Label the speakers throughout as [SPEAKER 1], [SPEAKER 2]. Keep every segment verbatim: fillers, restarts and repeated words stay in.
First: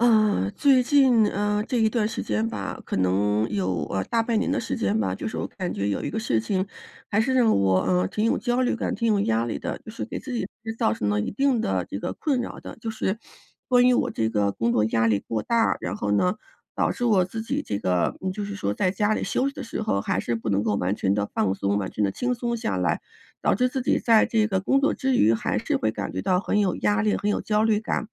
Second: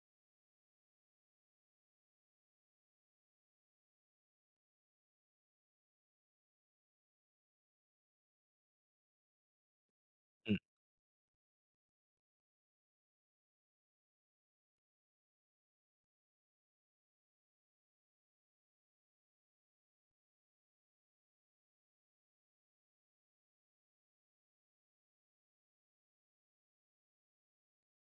[SPEAKER 1] 嗯，最近，呃，这一段时间吧，可能有，呃，大半年的时间吧，就是我感觉有一个事情还是让我，呃，挺有焦虑感，挺有压力的。就是给自己
[SPEAKER 2] 嗯。
[SPEAKER 1] 其实造成了一定的这个困扰的，就是关于我这个工作压力过大，然后呢，导致我自己这个，嗯，就是说在家里休息的时候还是不能够完全地放松，完全地轻松下来，导致自己在这个工作之余，还是会感觉到很有压力，很有焦虑感。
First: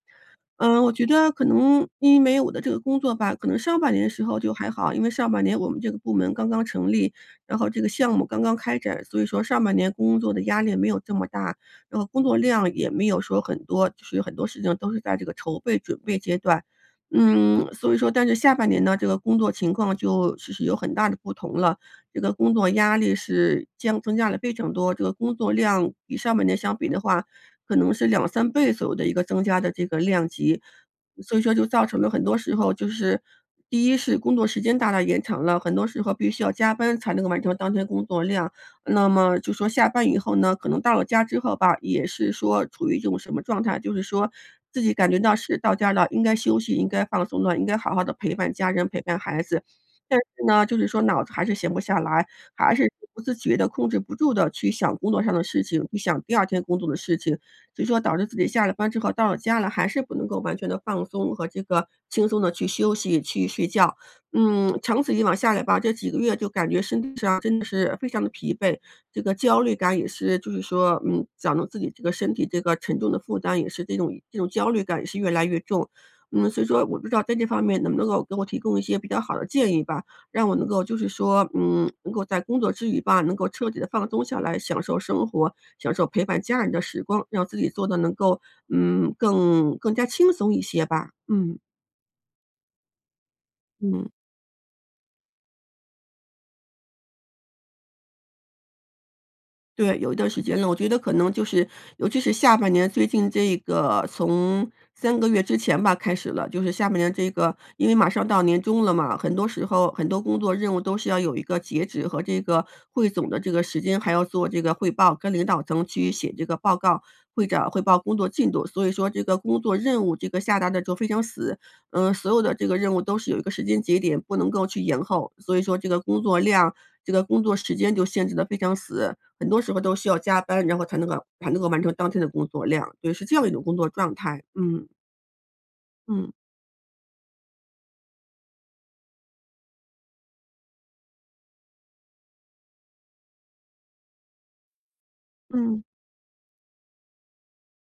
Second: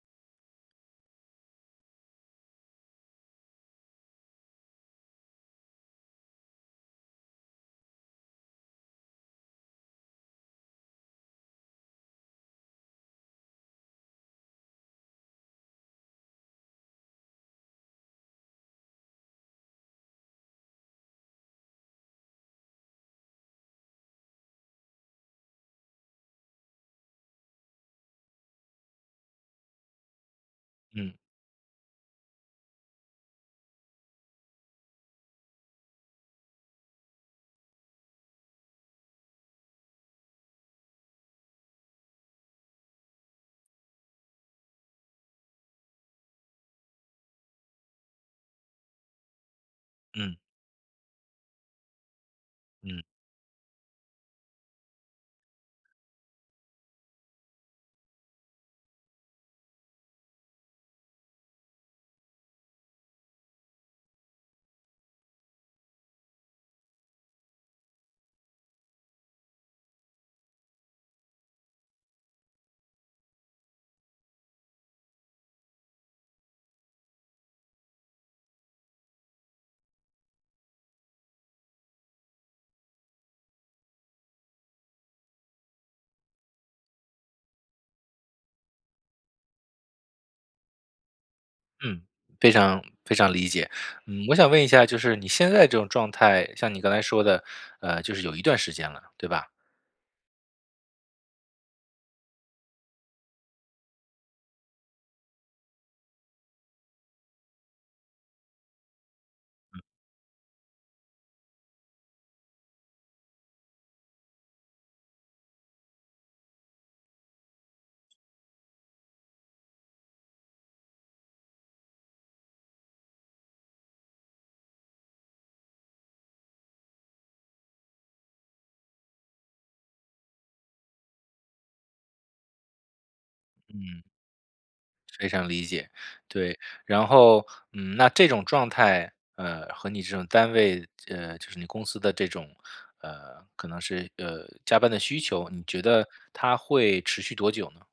[SPEAKER 1] 嗯，我觉得可能因为我的这个工作吧，可能上半年的时候就还好，因为上半年我们这个部门刚刚成立，然后这个项目刚刚开展，所以说上半年工作的压力没有这么大，然后工作量也没有说很多，就是有很多事情都是在这个筹备、准备阶段。嗯，所以说但是下半年呢，这个工作情况就其实有很大的不同了，这个工作压力是将增加了非常多，这个工作量比上半年相比的话，可能是两三倍左右的一个增加的这个量级。
[SPEAKER 2] 嗯。
[SPEAKER 1] 所以说就造成了很多时候就是第一是工作时间大大延长了，很多时候必须要加班才能够完成当天的工作量，那么就说下班以后呢，可能到了家之后吧，也是说处于一种什么状态，就是说自己感觉到是到家了，应该休息、应该放松了，应该好好地陪伴家人、陪伴孩子，但
[SPEAKER 2] 嗯。
[SPEAKER 1] 是呢，就是说脑子还是闲不下来，还是
[SPEAKER 2] 嗯。
[SPEAKER 1] 不自觉地控制不住地去想工作上的事情，去想第二天工作的事情，所以说导致自己下了班之后到了家了，还是不能够完全地放松和这个轻松地去休息、去睡觉。嗯，长此以往下来吧，这几个月就感觉身体上真的是非常地疲惫，这个焦虑感也是，就是说，嗯，想到自己这个身体这个沉重的负担也是这种这种焦虑感也是越来越重。嗯，所以说我不知道在这方面能不能够给我提供一些比较好的建议吧，让我能够就是说，嗯，能够在工作之余吧，能够彻底地放松下来，享受生活，享受陪伴家人的时光，让自己做得能够，嗯，更更加轻松一些吧，嗯。
[SPEAKER 2] 嗯，非常非常理解。
[SPEAKER 1] 嗯。
[SPEAKER 2] 嗯，我想问一下，就是你现在这种状态，像你刚才说的，呃，就是有一段时间了，对吧？
[SPEAKER 1] 对，有一段时间了，我觉得可能就是尤其是下半年最近这个从三个月之前吧开始了，就是下半年这个因为马上到年终了嘛，很多时
[SPEAKER 2] 嗯。
[SPEAKER 1] 候，很多工作任务都是要有一个截止和这个汇总的这个时间，还要做这个汇报，跟领导层去写这个报告，会长汇报工作进度，所以说这个工作任务这个下达得就非常死，嗯，所有的这个任务都是有一个时间节点，不能够去延后，所以说这个工作量，这个工作时间就限制得非常死。很多时候都需要加班，然后才能够才能够完成当天的工作量。所以是这样一种工作
[SPEAKER 2] 嗯。
[SPEAKER 1] 状态，嗯。
[SPEAKER 2] 非常理解，
[SPEAKER 1] 嗯。
[SPEAKER 2] 对，然后，嗯，那这种状态，呃，和你这种单位，呃，就是你公司的这种，呃，可能是，呃，加班的需求，你觉
[SPEAKER 1] 嗯。
[SPEAKER 2] 得它会持续多久呢？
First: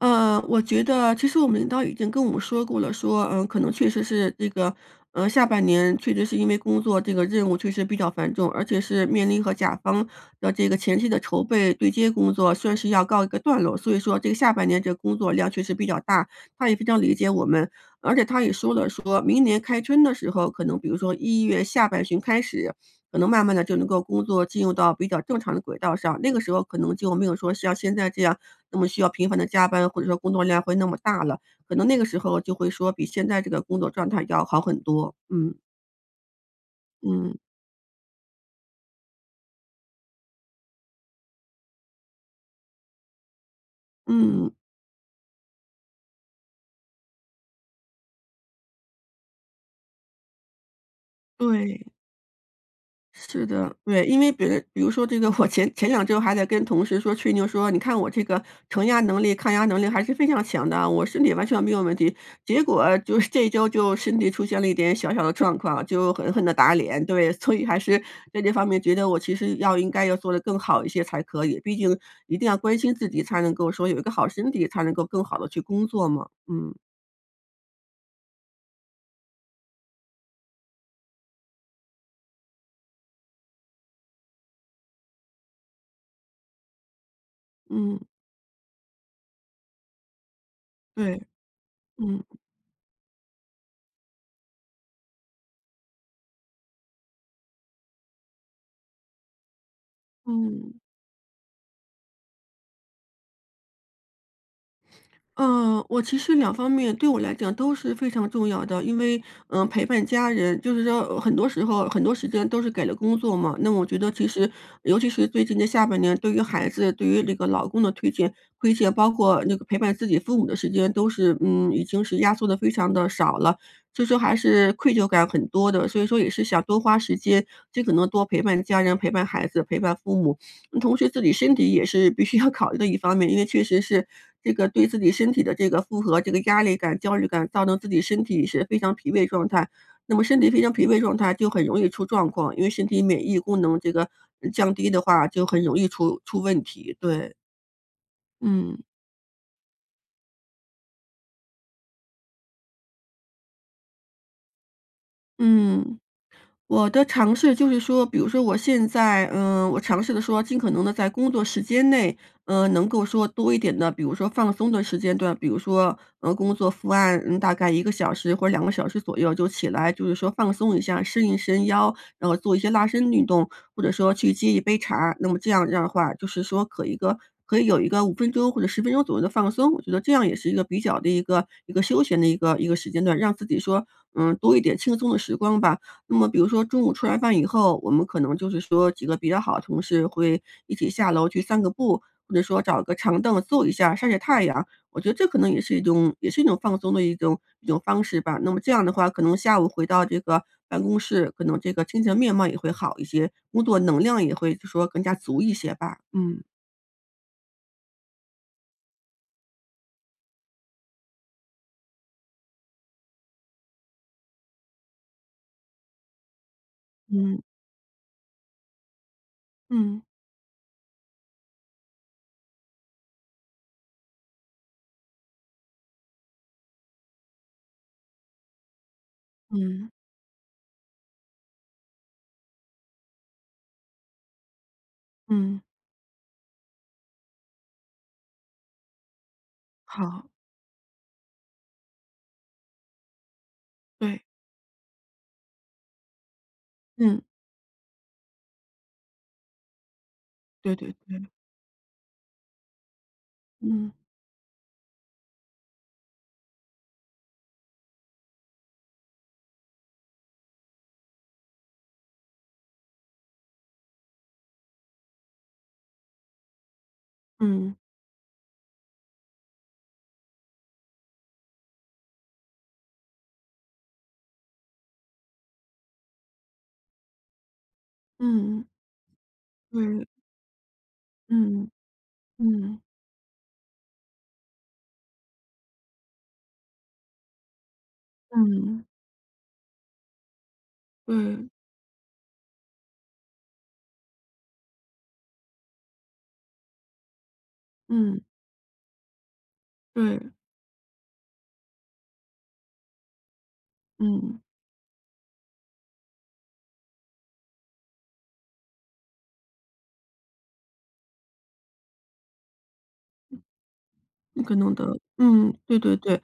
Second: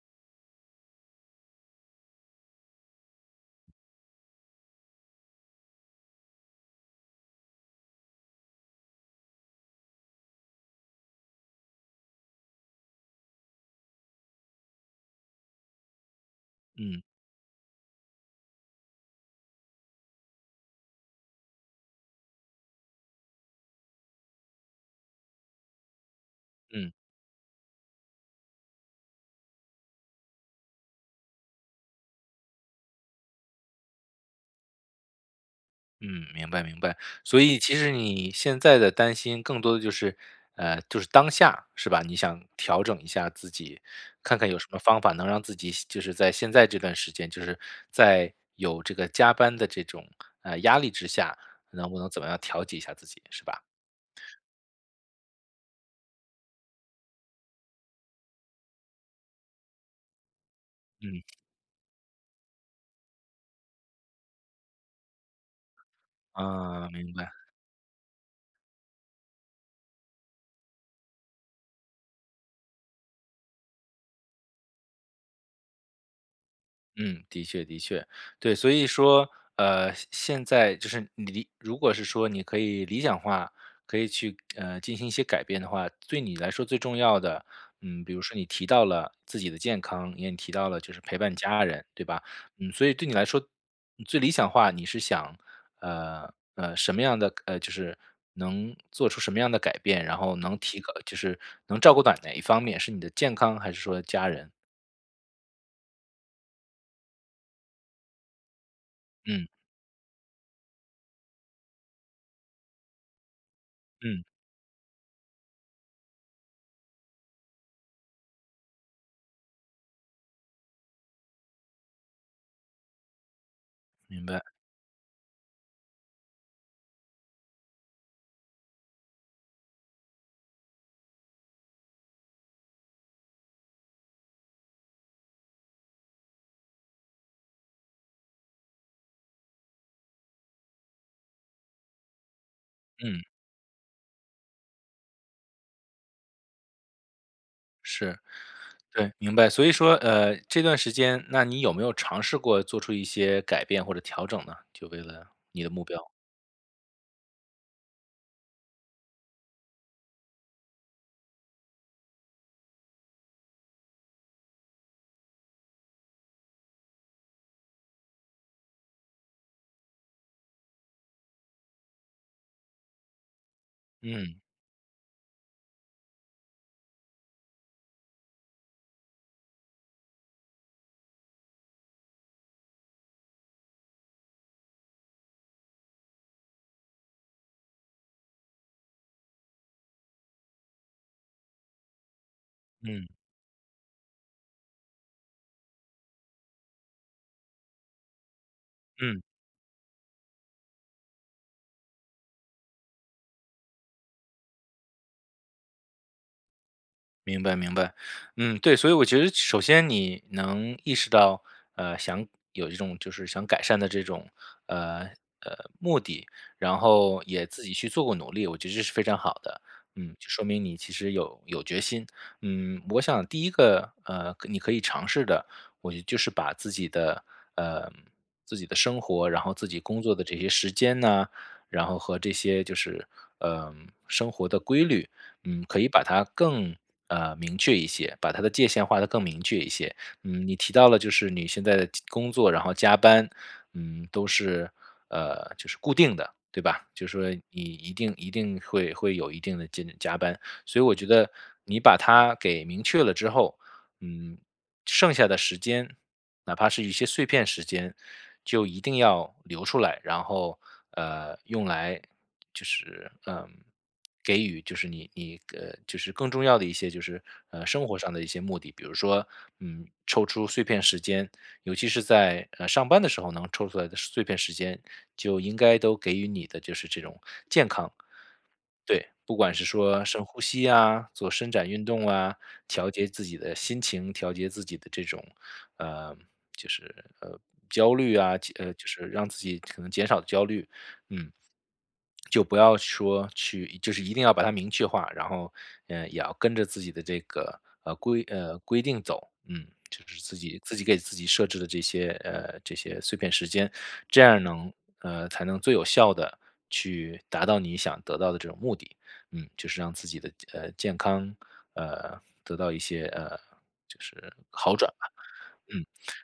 [SPEAKER 1] 呃，我觉得其实我们领导已经跟我们说过了，说，呃，可能确实是这个，呃，下半年确实是因为工作这个任务确实比较繁重，而且是面临和甲方的这个前期的筹备对接工作算是要告一个段落，所以说这个下半年这个工作量确实比较大，他也非常
[SPEAKER 2] 嗯。
[SPEAKER 1] 理解我们。而且他也说了，说明年开春的时候，可能比如说一月下半旬开始，可能慢慢地就能够工作进入到比较正常的轨道上，那个时候可
[SPEAKER 2] 嗯。
[SPEAKER 1] 能就没有说像现在这样那么需要频繁地加班，或者说工作量会那么大了，可能那个时候就会说比现在这个工作状态要好很多，嗯。
[SPEAKER 2] 嗯，明白明白，
[SPEAKER 1] 嗯。
[SPEAKER 2] 所以其实你现在的担心更多的就是呃，就是当下是吧，你想调整一下自己，看看
[SPEAKER 1] 嗯。
[SPEAKER 2] 有什么方法能让自己现就是在现在这段时间，就是在有这个加班的这种，呃，压力之下，
[SPEAKER 1] 对。
[SPEAKER 2] 能不能怎么样调节一下自己是
[SPEAKER 1] 是
[SPEAKER 2] 吧？
[SPEAKER 1] 的，对，因为别比如说这个我前前两周还在跟同事说吹牛说，你看我这个承压能力、抗压能力还是非常强的啊，我身
[SPEAKER 2] 嗯。
[SPEAKER 1] 体完全没有问题，结果就是这一周就身体出现了一点小小的状况，就狠狠地打
[SPEAKER 2] 嗯，
[SPEAKER 1] 脸。
[SPEAKER 2] 明白。
[SPEAKER 1] 对，所以还是在这方面觉得我其实要应该要做的更好一些才可以，毕竟一定要关心自己，才能够说有一个好身体，才能够更好的去工作嘛，嗯。
[SPEAKER 2] 嗯，的确的确，对，所以说，呃，现现在就是你你如果是说你可以理想化，可以去，呃，进行一些改变的话，对你来说最重要的，嗯，
[SPEAKER 1] 嗯。
[SPEAKER 2] 比如说你提到了自己的健康，你也提到了就是陪
[SPEAKER 1] 对，
[SPEAKER 2] 伴家人对
[SPEAKER 1] 嗯。
[SPEAKER 2] 吧？嗯，所以对你来说最理想化你是想，呃，呃，什么样的呃，就是能做出什么样的改变，然后能
[SPEAKER 1] 嗯。
[SPEAKER 2] 提高就是能照顾到哪一方面，是你的健康还是说家人？
[SPEAKER 1] 呃，我其实两方面，对我来讲都是非常重要的，因为，
[SPEAKER 2] 嗯。
[SPEAKER 1] 呃，陪伴家人，就是说很多时候，很多时间都是给了工作嘛，那我觉得
[SPEAKER 2] 嗯。
[SPEAKER 1] 其实尤其是最近的下半年，对于孩子、对于这个老公的推卸推卸，包括那个陪伴自己父母的时间都是，嗯，已经是压缩的非常地少了，所以说
[SPEAKER 2] 明
[SPEAKER 1] 还
[SPEAKER 2] 白。
[SPEAKER 1] 是愧疚感很多的，所以说也是想多花时间，尽可能多陪伴家人、陪伴孩子、陪伴父母。同时自己身体也是必须要考虑的一方面，因为确实是，这个对自己身体的这个负荷，这个压力感、焦虑感，造成自己身体是非常疲惫状态，那么身体非常疲惫状态就很容易出状况，因为身体
[SPEAKER 2] 嗯。
[SPEAKER 1] 免疫功能这个降低的话就很容易出出问题，对。
[SPEAKER 2] 是，
[SPEAKER 1] 嗯。
[SPEAKER 2] 对，明白，所以说，呃，这段时间，那你有没有尝试过做出一些改变或者调整呢？就为了你的目
[SPEAKER 1] 嗯，
[SPEAKER 2] 标。
[SPEAKER 1] 我的尝试就是说，比如说我现在，嗯，我尝试的说尽可能的在工作时间内，呃，能够说多一点的，比如说放松的时间段，比如说，呃，工作伏案，嗯，大概一个小时或两个小时左右就起来，就是说放松一下，伸一伸腰，然后做一些拉伸运动，或者说去
[SPEAKER 2] 嗯。
[SPEAKER 1] 接一杯茶，那么这样的话就是说，可一个可以有一个五分钟或者十分钟左右的放松，我觉得这样也是一个比较的一个一个休闲的一个一个时间段，让自己说，嗯，多一点轻松的时光吧。那么比如说中午吃完饭以后，我们可能就是说几个比较好的同事会一起下楼去散个步，或者说找个
[SPEAKER 2] 嗯。
[SPEAKER 1] 长凳坐一下晒晒太阳，我觉得这可能也是一种也是一种放松的一种一种方式吧，那么这样的话可
[SPEAKER 2] 嗯。
[SPEAKER 1] 能下午回到这个办公室，可能这个精神面貌也会好一些，工作能量也会就说更加足一些吧，嗯。
[SPEAKER 2] 明白，明白。嗯，对，所以我觉得首先你能意识到，呃，想有一种就是想改善的这种，呃，呃，目的，然后
[SPEAKER 1] 嗯。
[SPEAKER 2] 也自己去做过努力，我觉得这是非常好的，
[SPEAKER 1] 嗯。
[SPEAKER 2] 嗯，就说明你其实有有决心。嗯，我想第一个，呃，可你可以尝试的，我觉得就是把自己的呃，自己的生活，然后自己
[SPEAKER 1] 嗯。
[SPEAKER 2] 工作的这些时间呐，然后和这些就是，呃，生活的规律，
[SPEAKER 1] 嗯。
[SPEAKER 2] 嗯，可以把它更，呃，明确一些，把它的界线划得更明确一些。
[SPEAKER 1] 好。
[SPEAKER 2] 嗯，你提到了就是你现在的工作，然后加班，嗯，
[SPEAKER 1] 对。
[SPEAKER 2] 都是，呃，就是固定的，对吧，就
[SPEAKER 1] 嗯。
[SPEAKER 2] 说你一定一定会会有一定的加加班。
[SPEAKER 1] 对，
[SPEAKER 2] 所以
[SPEAKER 1] 对，
[SPEAKER 2] 我觉
[SPEAKER 1] 对。
[SPEAKER 2] 得你把它给明确了之后，
[SPEAKER 1] 嗯。
[SPEAKER 2] 嗯，剩下的时间，哪怕是一些碎片时间就一定要留出来，然后，呃，用来就是，呃，给予就是你你，呃，就是更重要的一些就是，呃，
[SPEAKER 1] 嗯。
[SPEAKER 2] 生活上的一些目的。比如说，嗯，抽出碎片时间，尤其是在，呃，上班的时候能抽出来的碎片时间，就应该都给予你的就是这种健康。
[SPEAKER 1] 嗯嗯。
[SPEAKER 2] 对，不管是说
[SPEAKER 1] 对。
[SPEAKER 2] 深呼吸啊，做伸展
[SPEAKER 1] 嗯，
[SPEAKER 2] 运动啊，
[SPEAKER 1] 嗯。
[SPEAKER 2] 调节自己的心情，调节自己的这种呃，就是，呃，焦虑啊，其呃，
[SPEAKER 1] 嗯。
[SPEAKER 2] 就是让自己可能减少焦虑，嗯。
[SPEAKER 1] 对。
[SPEAKER 2] 就不要说去就是一定要把它明确化，然后，呃，也要跟着自己的这个，呃，
[SPEAKER 1] 嗯。
[SPEAKER 2] 规呃，规定走，嗯，就是
[SPEAKER 1] 对。
[SPEAKER 2] 自己自己给自己设置的这些呃，这些碎片时间。这
[SPEAKER 1] 嗯。
[SPEAKER 2] 样能呃，才能最有效地去达到你想得到的这种目的，嗯，就是让自己的，呃，健康，呃，得到一些，呃，就是
[SPEAKER 1] 不可能
[SPEAKER 2] 好转
[SPEAKER 1] 的。
[SPEAKER 2] 吧，
[SPEAKER 1] 嗯，对
[SPEAKER 2] 嗯。
[SPEAKER 1] 对对。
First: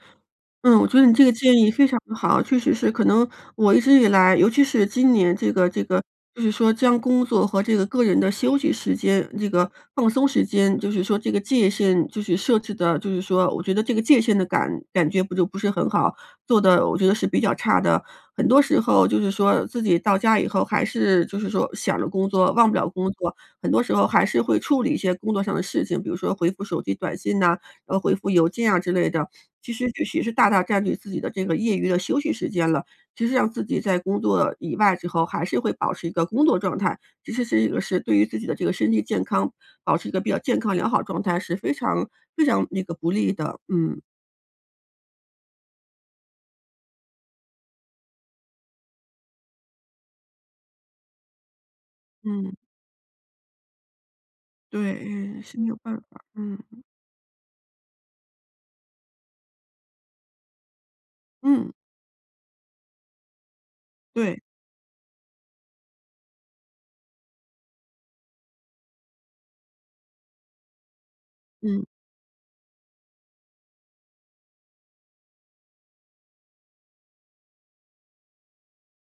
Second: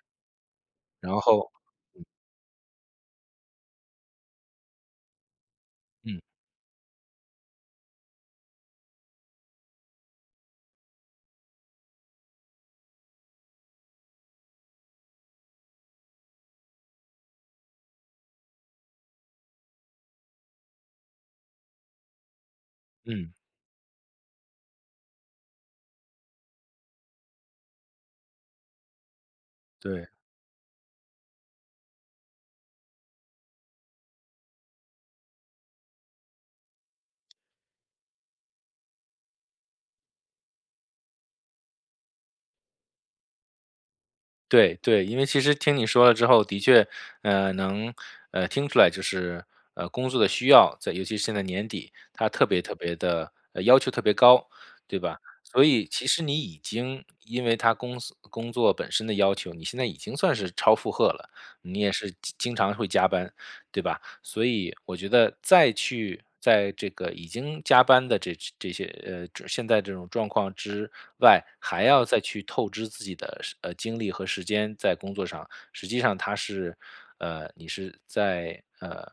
[SPEAKER 1] 嗯，我觉得
[SPEAKER 2] 然
[SPEAKER 1] 你这个
[SPEAKER 2] 后
[SPEAKER 1] 建议非常
[SPEAKER 2] 嗯。
[SPEAKER 1] 地好。确实是可能我一直以来，尤其是今年这个这个
[SPEAKER 2] 嗯。
[SPEAKER 1] 就是说将工作和这个个人的休息时间，这个放松时间，就是说，这个界限就是设置得就是说我觉得这个界限的感感觉不就不是很好，做得我觉得是比较差的。很多时候就是说自己到家以后还是就是说想着工作，忘不了工
[SPEAKER 2] 嗯。
[SPEAKER 1] 作，很多时候还是会处理一些工作上的事情，比如说回复手机短信呐，然后回复邮件啊之类的。其实这
[SPEAKER 2] 对。
[SPEAKER 1] 是也是大大占据自己的这个业余的休息时间了，其实让自己在工作以外之后还是会保持一个工作状态，其实是一个是对于自己的这个身体健康保持一个比较健康良好状态是非常非常那个不利的。嗯。
[SPEAKER 2] 对对，因为其实听你说了之后，的确，呃，能，呃，听出来就是呃，工作的需要，在尤其是现在年底，它特
[SPEAKER 1] 嗯。
[SPEAKER 2] 别特别地呃，要求特别高，
[SPEAKER 1] 对，
[SPEAKER 2] 对吧？
[SPEAKER 1] 哎，是
[SPEAKER 2] 所
[SPEAKER 1] 你一种
[SPEAKER 2] 以
[SPEAKER 1] 办
[SPEAKER 2] 其实
[SPEAKER 1] 法，
[SPEAKER 2] 你已
[SPEAKER 1] 嗯。
[SPEAKER 2] 经因为它公司工作本身的要求，你现在已经算是超负荷了，
[SPEAKER 1] 嗯。
[SPEAKER 2] 你也是经经常会加班，对吧？
[SPEAKER 1] 对。
[SPEAKER 2] 所以我觉得，再去在这个已经加班的这这些呃，这现在这种状况之外，还
[SPEAKER 1] 嗯。
[SPEAKER 2] 要再去透支自己的是呃，精力和时间在工作上，实际上它是呃，你是在，呃，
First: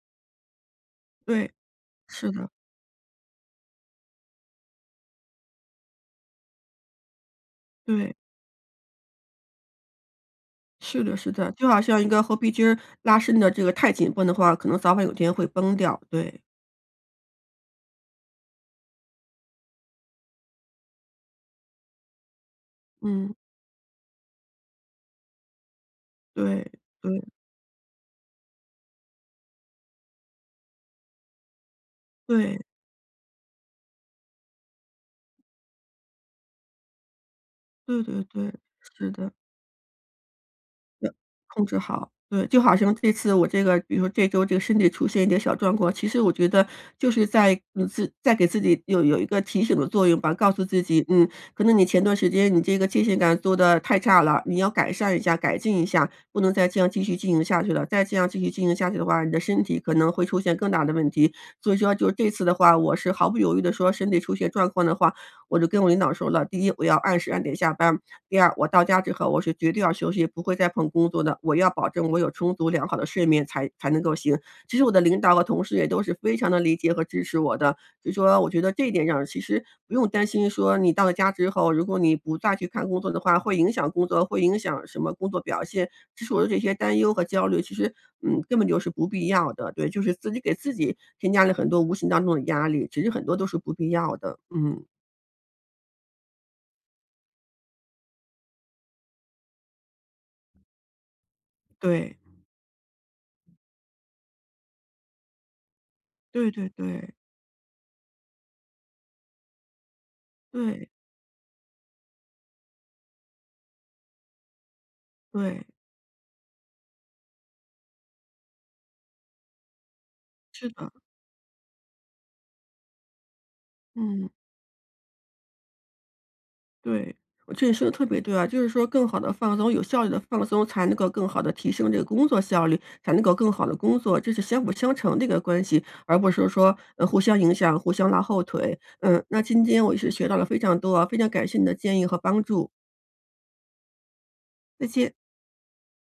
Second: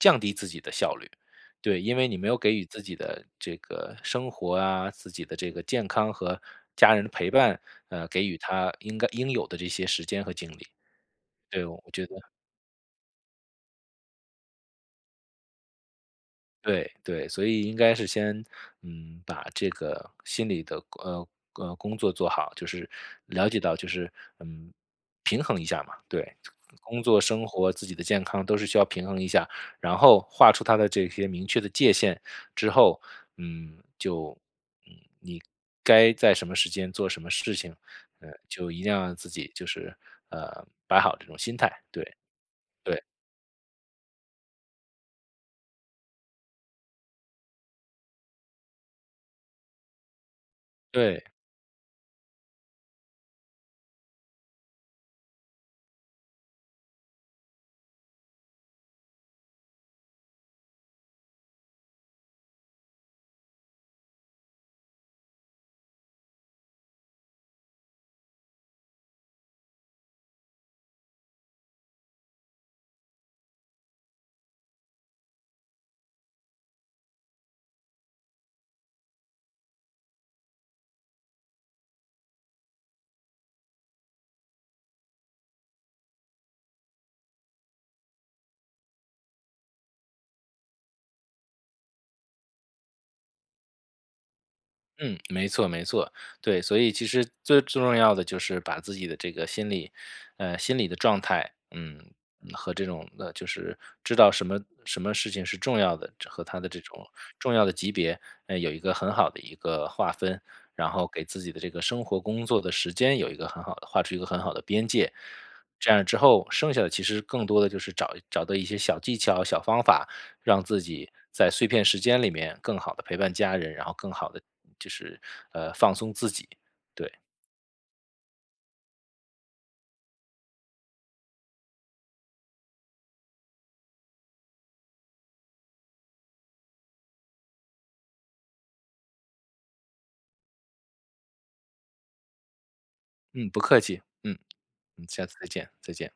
[SPEAKER 2] 降低自己的效率。
[SPEAKER 1] 对，
[SPEAKER 2] 对，因为你没
[SPEAKER 1] 是
[SPEAKER 2] 有
[SPEAKER 1] 的。
[SPEAKER 2] 给予自己的这个生活啊，自己的这个健康和家人的陪伴，呃，
[SPEAKER 1] 对。
[SPEAKER 2] 给予它应该应有的这些时间和精力。
[SPEAKER 1] 是的是的，
[SPEAKER 2] 对，
[SPEAKER 1] 就好
[SPEAKER 2] 我
[SPEAKER 1] 像
[SPEAKER 2] 觉
[SPEAKER 1] 一
[SPEAKER 2] 得
[SPEAKER 1] 个猴皮筋儿，拉伸得这个太紧绷的话，可能早晚有一天会崩掉，对。
[SPEAKER 2] 对，对，所以应该是先，嗯，把这个心里的，呃，呃，工作做好，就是
[SPEAKER 1] 嗯。
[SPEAKER 2] 了解到就是嗯，平衡一下嘛。对，
[SPEAKER 1] 对，
[SPEAKER 2] 工
[SPEAKER 1] 对。
[SPEAKER 2] 作生活，自己的健康都是需要平衡一下，然后划出它的这些明确的界限
[SPEAKER 1] 对。
[SPEAKER 2] 之后，嗯，就嗯，你该在什么时间做什么事情，
[SPEAKER 1] 对对
[SPEAKER 2] 呃，
[SPEAKER 1] 对，
[SPEAKER 2] 就一定要
[SPEAKER 1] 是
[SPEAKER 2] 让自
[SPEAKER 1] 的。
[SPEAKER 2] 己就是呃，摆
[SPEAKER 1] 对，
[SPEAKER 2] 好这种心
[SPEAKER 1] 控
[SPEAKER 2] 态，
[SPEAKER 1] 制好，
[SPEAKER 2] 对，
[SPEAKER 1] 对，就好像
[SPEAKER 2] 对。
[SPEAKER 1] 这次，我这个比如说这周这个身体出现一些小状况，其实我觉得，就是在嗯，自在给自己有有一个提醒的作用吧，告诉自己，嗯，
[SPEAKER 2] 对。
[SPEAKER 1] 可能你前段时间，你这个界限感做得太差了，你要改善一下、改进一下，不能再这样继续进行下去了，再这样继续进行下去的话，你的身体可能会出现更大的问题。所以说就是这次的话，我是毫不犹豫地说，身体出现状况的话，我就跟我领导说了，第一，我要按时按点下班，第二，我到家之后，我是绝对要休息，不会再碰工作的，我要保证我有充足良好的睡眠才才能够行。其实我的领导和同事，也都是非常地理解和支持我的，所以说，我觉得这一点上，其实不用担心说你到了家之后，如果你不再去看工作的话，会影响工作，会影响什么工作表现，其实我的这些担忧和焦虑，其实嗯，根本就是不必要的。对，就是自己给自己，添加了很多无形当中的压力，其实很多都是不必要的，嗯。
[SPEAKER 2] 嗯，没错没错，对，所以其实最重要的，就是把自己的这个心理呃，心理的状态，嗯，
[SPEAKER 1] 对。
[SPEAKER 2] 和这种呃，就是知道什么什么事情是重要的，这和
[SPEAKER 1] 对
[SPEAKER 2] 它
[SPEAKER 1] 对
[SPEAKER 2] 的这种
[SPEAKER 1] 对。
[SPEAKER 2] 重要的级别，嗯，有一个很好的一个划分，
[SPEAKER 1] 对。
[SPEAKER 2] 然后给自己的这个生活工作的时间，有一个很好的划出一个很好的边界。
[SPEAKER 1] 对。
[SPEAKER 2] 这样之后，剩下的其实更多的，就是找找到一些小技巧、小方法，让
[SPEAKER 1] 是
[SPEAKER 2] 自
[SPEAKER 1] 的。
[SPEAKER 2] 己在碎片时间里面，更好地陪伴家人，然后更
[SPEAKER 1] 嗯。
[SPEAKER 2] 好地就是，呃，放松自己，
[SPEAKER 1] 对，
[SPEAKER 2] 对。
[SPEAKER 1] 我觉得你说得特别对啊，就是说更好地放松，有效率地放松，才能够更好地提升这个工作效率，才能够更好地工作。这是相辅相成的一个关系，而不是说，呃，互相影响、互相拉后腿。嗯，那今天我是学到了非常多，非常感谢你的建议和帮助。
[SPEAKER 2] 嗯，不客气，嗯，
[SPEAKER 1] 再见。
[SPEAKER 2] 下次再见，再见。